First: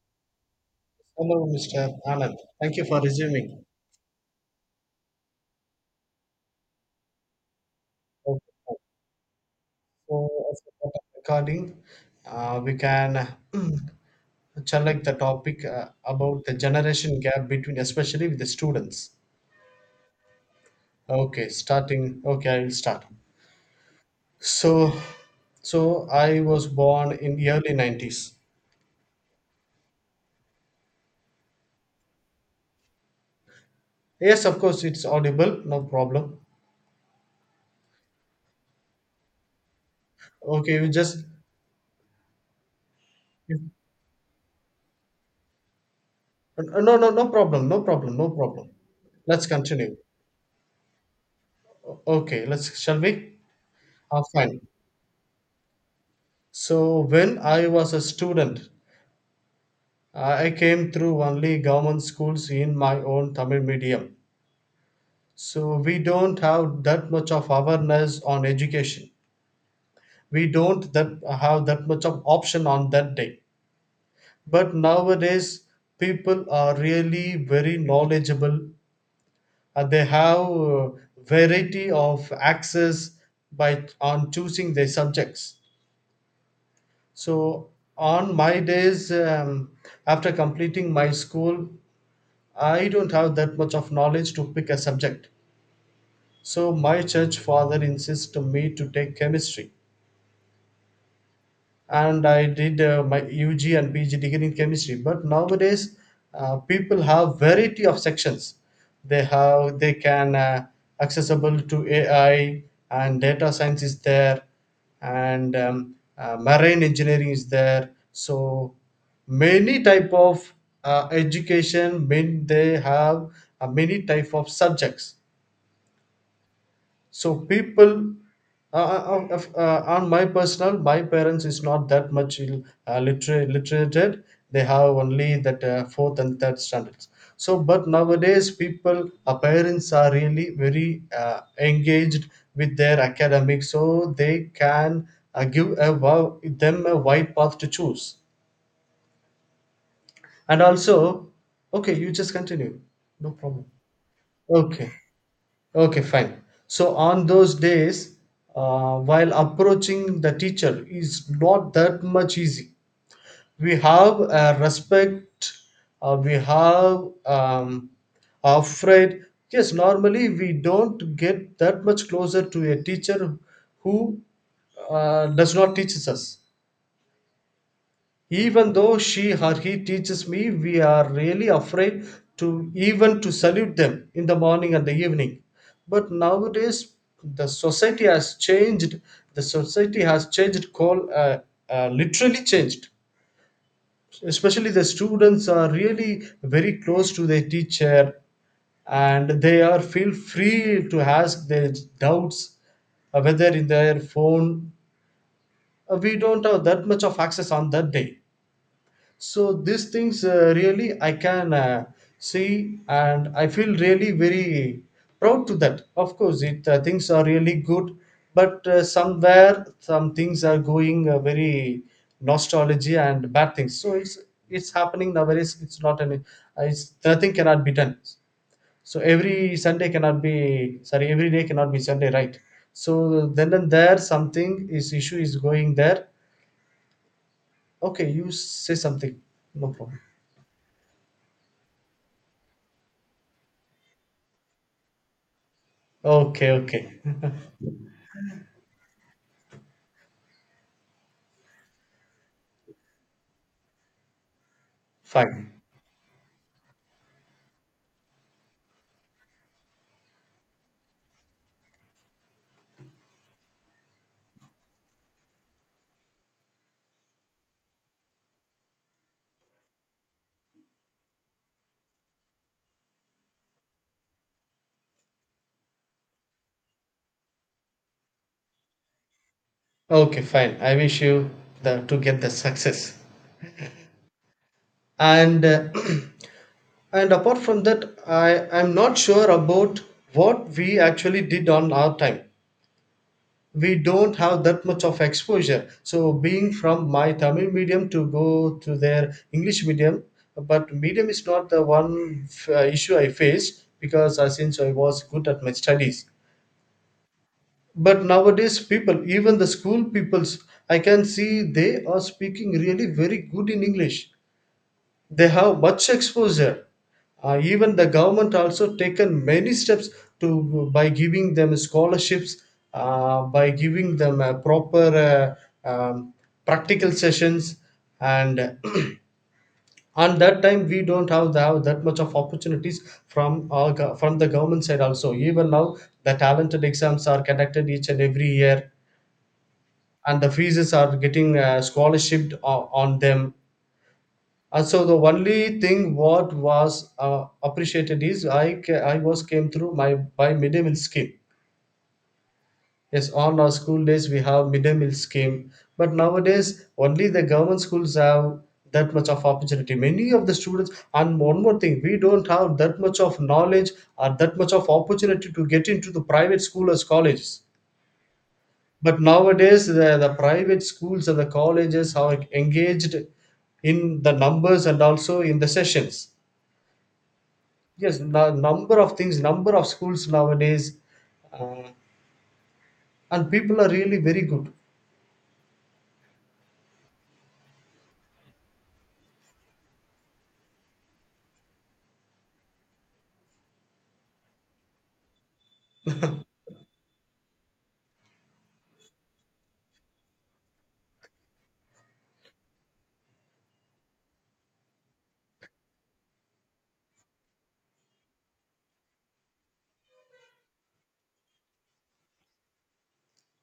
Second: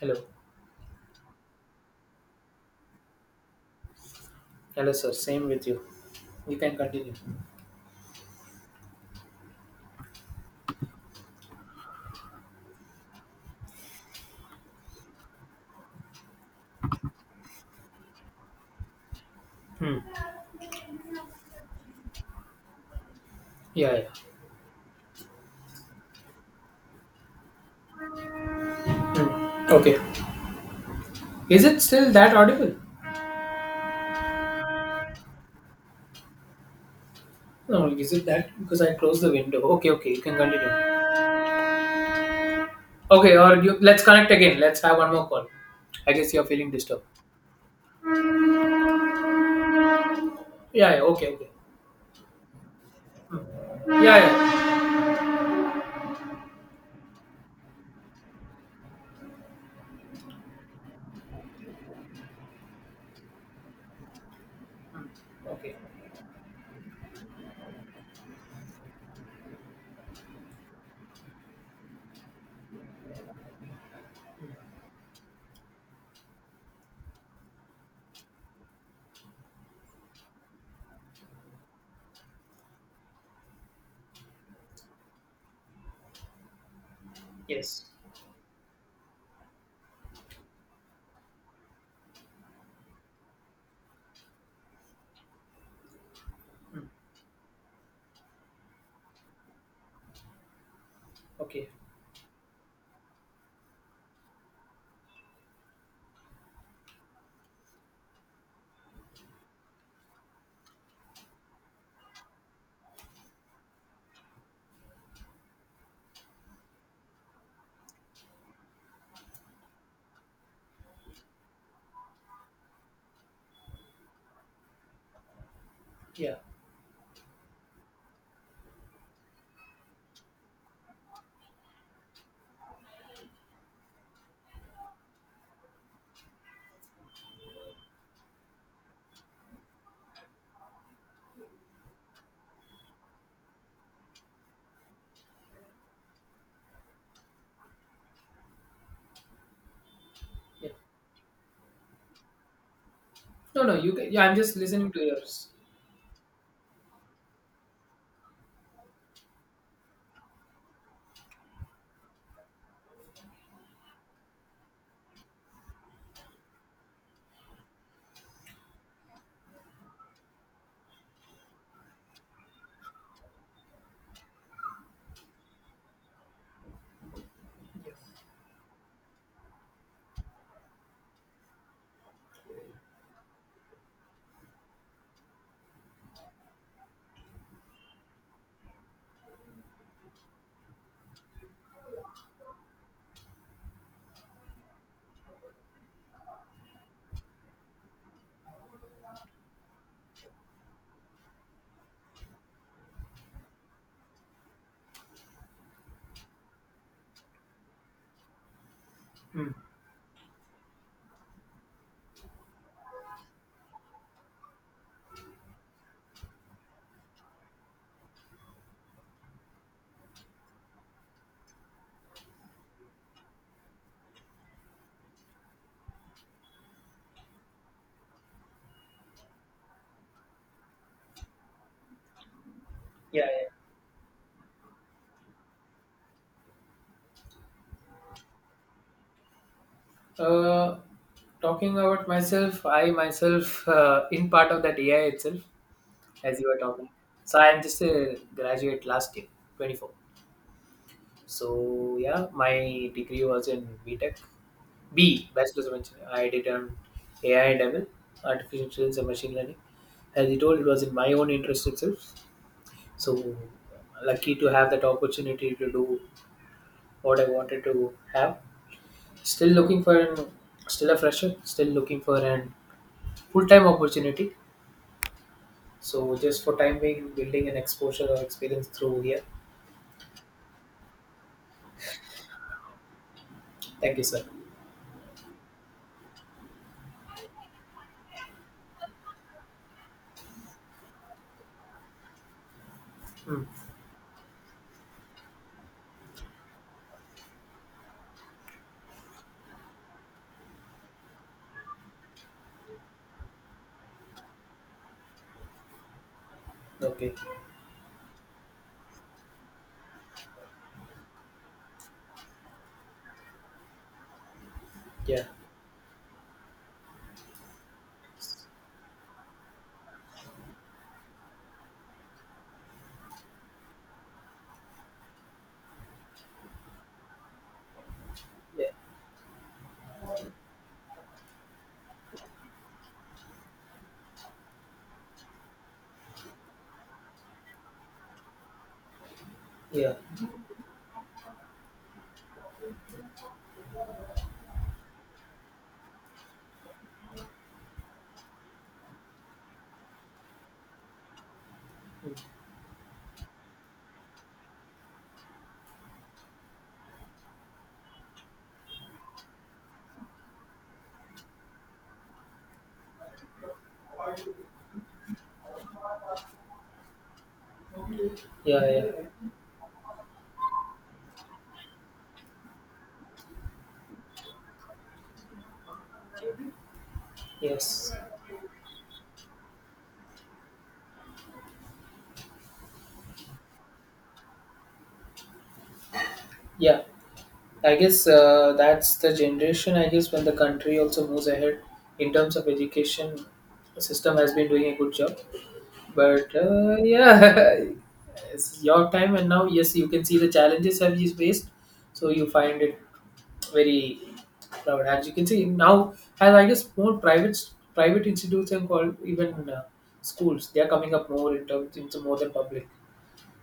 Hello. Hello, Mr. Anand. Thank you for resuming. Hello, sir. Same with you. You can continue. Okay. As a part of recording, we can select the topic about the generation gap between, especially with the students. Hmm. Okay, starting. Okay, I will start. Yeah, yeah. So, so I was born in the early 90s. Hmm. Okay. Is it still that audible? Yes, of course, it's audible. No problem. No, is it that? Because I closed the window. Okay, okay. You can continue. Okay, you just. Okay, or you- you, let's connect again. Let's have one more call. I guess you're feeling No, disturbed. no, no problem. No problem. No problem. Let's continue. Yeah, yeah. Okay, okay. Okay, let's. Shall we? Hmm. Yeah, Fine. yeah. So when I was a student, I came through only government schools in my own Tamil medium. Okay. So we don't have that much of awareness on education. We don't that have that much of option on that day. But nowadays, people are really very knowledgeable, and they have variety of access by on choosing their subjects. So Yes. on my days, after completing my school, I don't have that much of knowledge to pick a subject. So my church father insisted me to take chemistry. Okay. And I did my UG and PG degree in chemistry. But nowadays, people have variety of sections. They have they can accessible to AI, and data science is there, and marine engineering is there. So many type of education, mean they have many type of subjects, Yeah. so people on my personal my parents is not that much literated. They have only that fourth and third standards. So but nowadays people our parents are really very engaged with their academics, so they can give a, them a wide path to choose, and Yeah. also okay you just continue no No, problem no. You. Can, yeah, I'm just listening okay. to yours. Okay, fine. So on those days, while approaching the teacher is not that much easy. We have a respect, we have afraid. Yes, normally we don't get that much closer to a teacher who does not teaches us. Even though she or he teaches me, we are really afraid to even to salute them in the morning and the evening. But nowadays the society has changed the society has changed call literally changed. Especially the students are really very close to their teacher, and they are feel free to ask their doubts, whether in their phone. We don't have that much of access on that day. Hmm. So these things really I can see, and I feel really very proud to that. Of course it things are really good, but somewhere some things are going very nostalgia and bad things. So it's happening nowadays. It's not any it's nothing cannot be done. So every Sunday cannot be, sorry, every day cannot be Sunday, right? Yeah, So yeah. then and there something is issue is going there. Okay, you say something, no problem. Uh, Talking about myself, I myself in part of that AI itself, as you Okay, were talking. okay. So I am just a graduate last year, 24. So yeah, my degree was in B Tech, Fine. Bachelor's of Engineering. I did on AI and ML, Artificial Intelligence and Machine Learning. As you told, it was in my own interest itself. So lucky to have that opportunity to do what I wanted to have. Still looking for an, Still a fresher, still looking for an full-time opportunity. So just for time being, building an exposure or experience through here. Okay, fine. I wish you the, to get the success. Thank you, sir. And and apart from that, I'm not sure about what we actually did on our time. Mm. We don't have that much of exposure. So being from my Tamil medium to go to their English medium, but medium is not the one issue I faced, because since I was good at my studies. Okay. But nowadays people, even the school peoples, I can see they are speaking really very good in English. Yeah. They have much exposure. Even the government also taken many steps to by giving them scholarships, by giving them proper practical sessions, and Yeah. on that time we don't have that much of opportunities from from the government side also. Even now the talented exams are conducted each and every year, Yeah. and the fees are getting scholarship on them. And so the only thing what was appreciated is I was came through my by midday meal scheme. Mm. Yes, on our school days we have midday meal scheme, but nowadays only the government schools have that much of opportunity. Many of the students, and one more thing, we don't have that much of knowledge or that much of opportunity to get into the private school or colleges. Yeah. Yeah. But nowadays, the private schools and the colleges are engaged in the numbers and also in the sessions. Yes. Yes, now number of things, number of schools nowadays, uh, and people are really very good. Yeah. I guess that's the generation. I guess when the country also moves ahead in terms of education, the system has been doing a good job. But yeah, it's your time and now yes, you can see the challenges have you faced. So you find it very proud. As you can see now, as I guess more private institutes and called even schools, they are coming up more in terms into more than public.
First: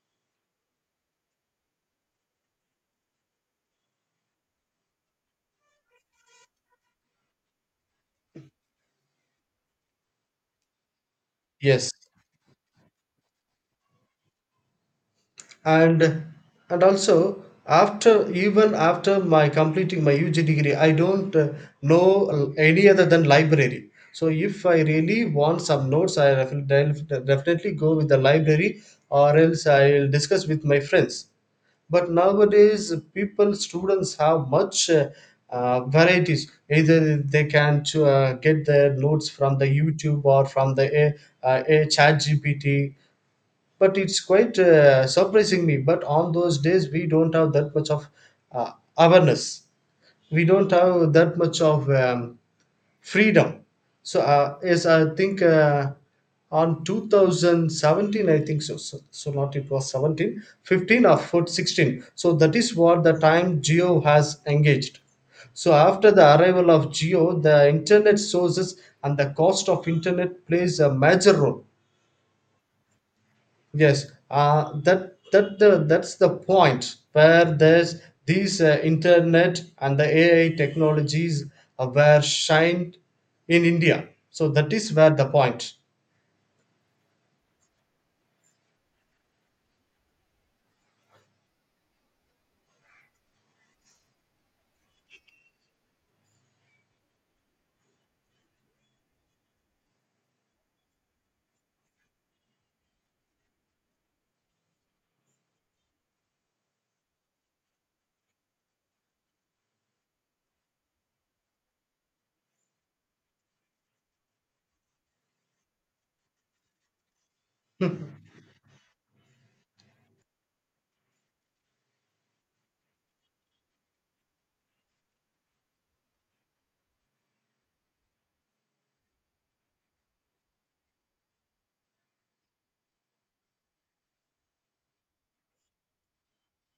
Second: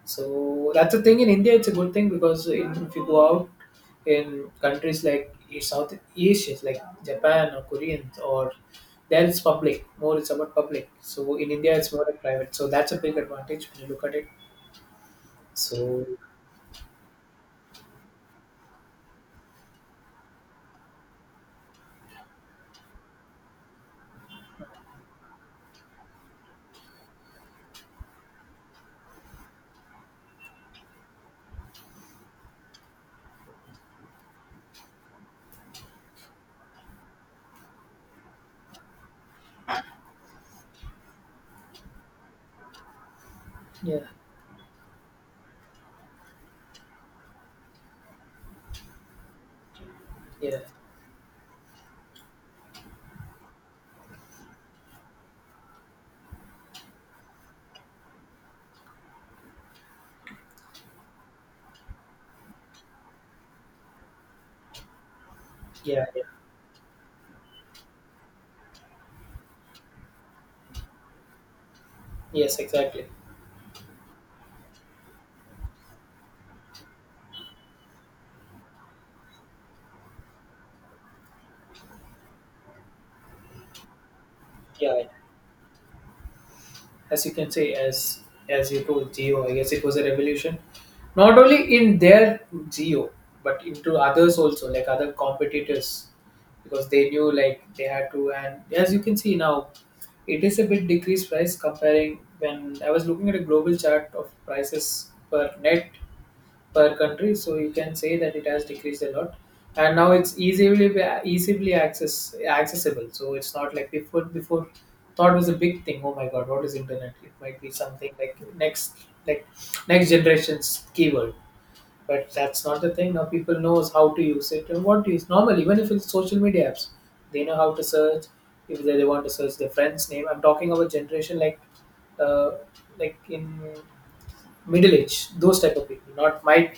So that's the thing in India. It's a good thing because in, if you go out in countries like South Asia, like Japan or Koreans, or there it's public. More it's about public. So in India, Yes. it's more like private. So that's a big advantage when you look at it. and So and also after even after my completing my UG degree I don't know any other than library. So if I really want some notes I definitely go with the library, or else I will discuss with my friends. But nowadays people students have much varieties. Either they can get their notes from the youtube or from the a chat gpt. But yeah, it's quite surprising me. But on those days we don't have that much of uh, awareness. We yeah, don't have that much of freedom. So yes I think on 2017 I think so, not it was 17, 15 or 14, 16. So that is what the time geo has engaged. So yeah, after yeah. the arrival of geo, the internet sources and the cost of internet plays a major role. Yes, exactly. Yes, that's the point where there's these internet and the AI technologies were shined in India. So that is Yeah, yeah. where the point. As you can say as you told, geo, I guess it was a revolution not only in their geo but into others also, like other competitors, because they knew like they had to. And as you can see now, it is a bit decreased price. Comparing when I was looking at a global chart of prices per net per country, so you can say that it has decreased a lot. And now it's easily accessible. So it's not like before, thought was a big thing. Oh my god, what is internet? It might be something like next, like next generation's keyword. But that's not the thing now. People knows how to use it and what to use, normal, even if it's social media apps, they know how to search. If they want to search their friend's name, I'm talking about generation uh, like in middle age, those type of people, not my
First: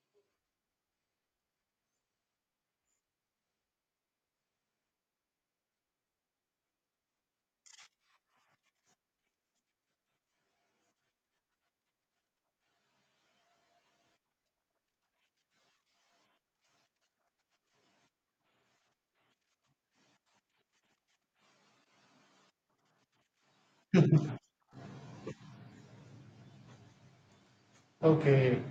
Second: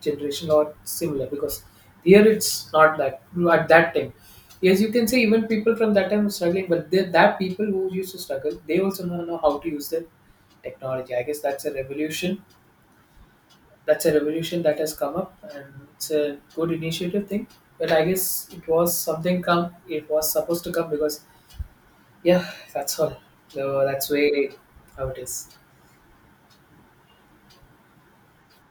generation or similar, because here it's not that at that time. Yes, you can say even people from that time were struggling, but that people who used to struggle, they also now know how to use the technology. I guess that's a revolution. That's a revolution that has come up, and it's a good initiative thing. But I guess it was something come. It was supposed to come because, yeah, that's all. So that's way how it is. Okay,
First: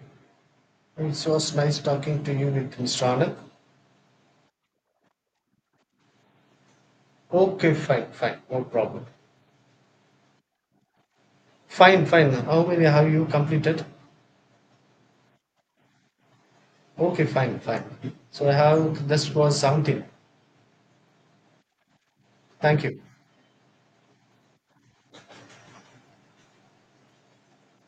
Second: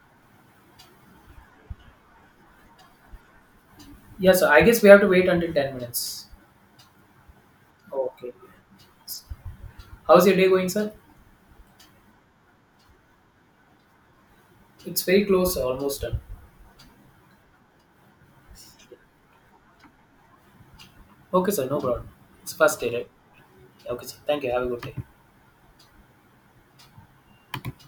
it was nice talking to you with Mr. Anand. Yeah, so I guess we have to wait until 10 minutes. Okay, fine, Okay. fine, no problem. How's your day going, sir? Fine, fine. How many have you completed? It's very close, almost done. Okay, fine, fine. So I have this was 17. Okay, sir, no problem. It's first Thank day, you. right? Okay, sir. Thank you. Have a good day.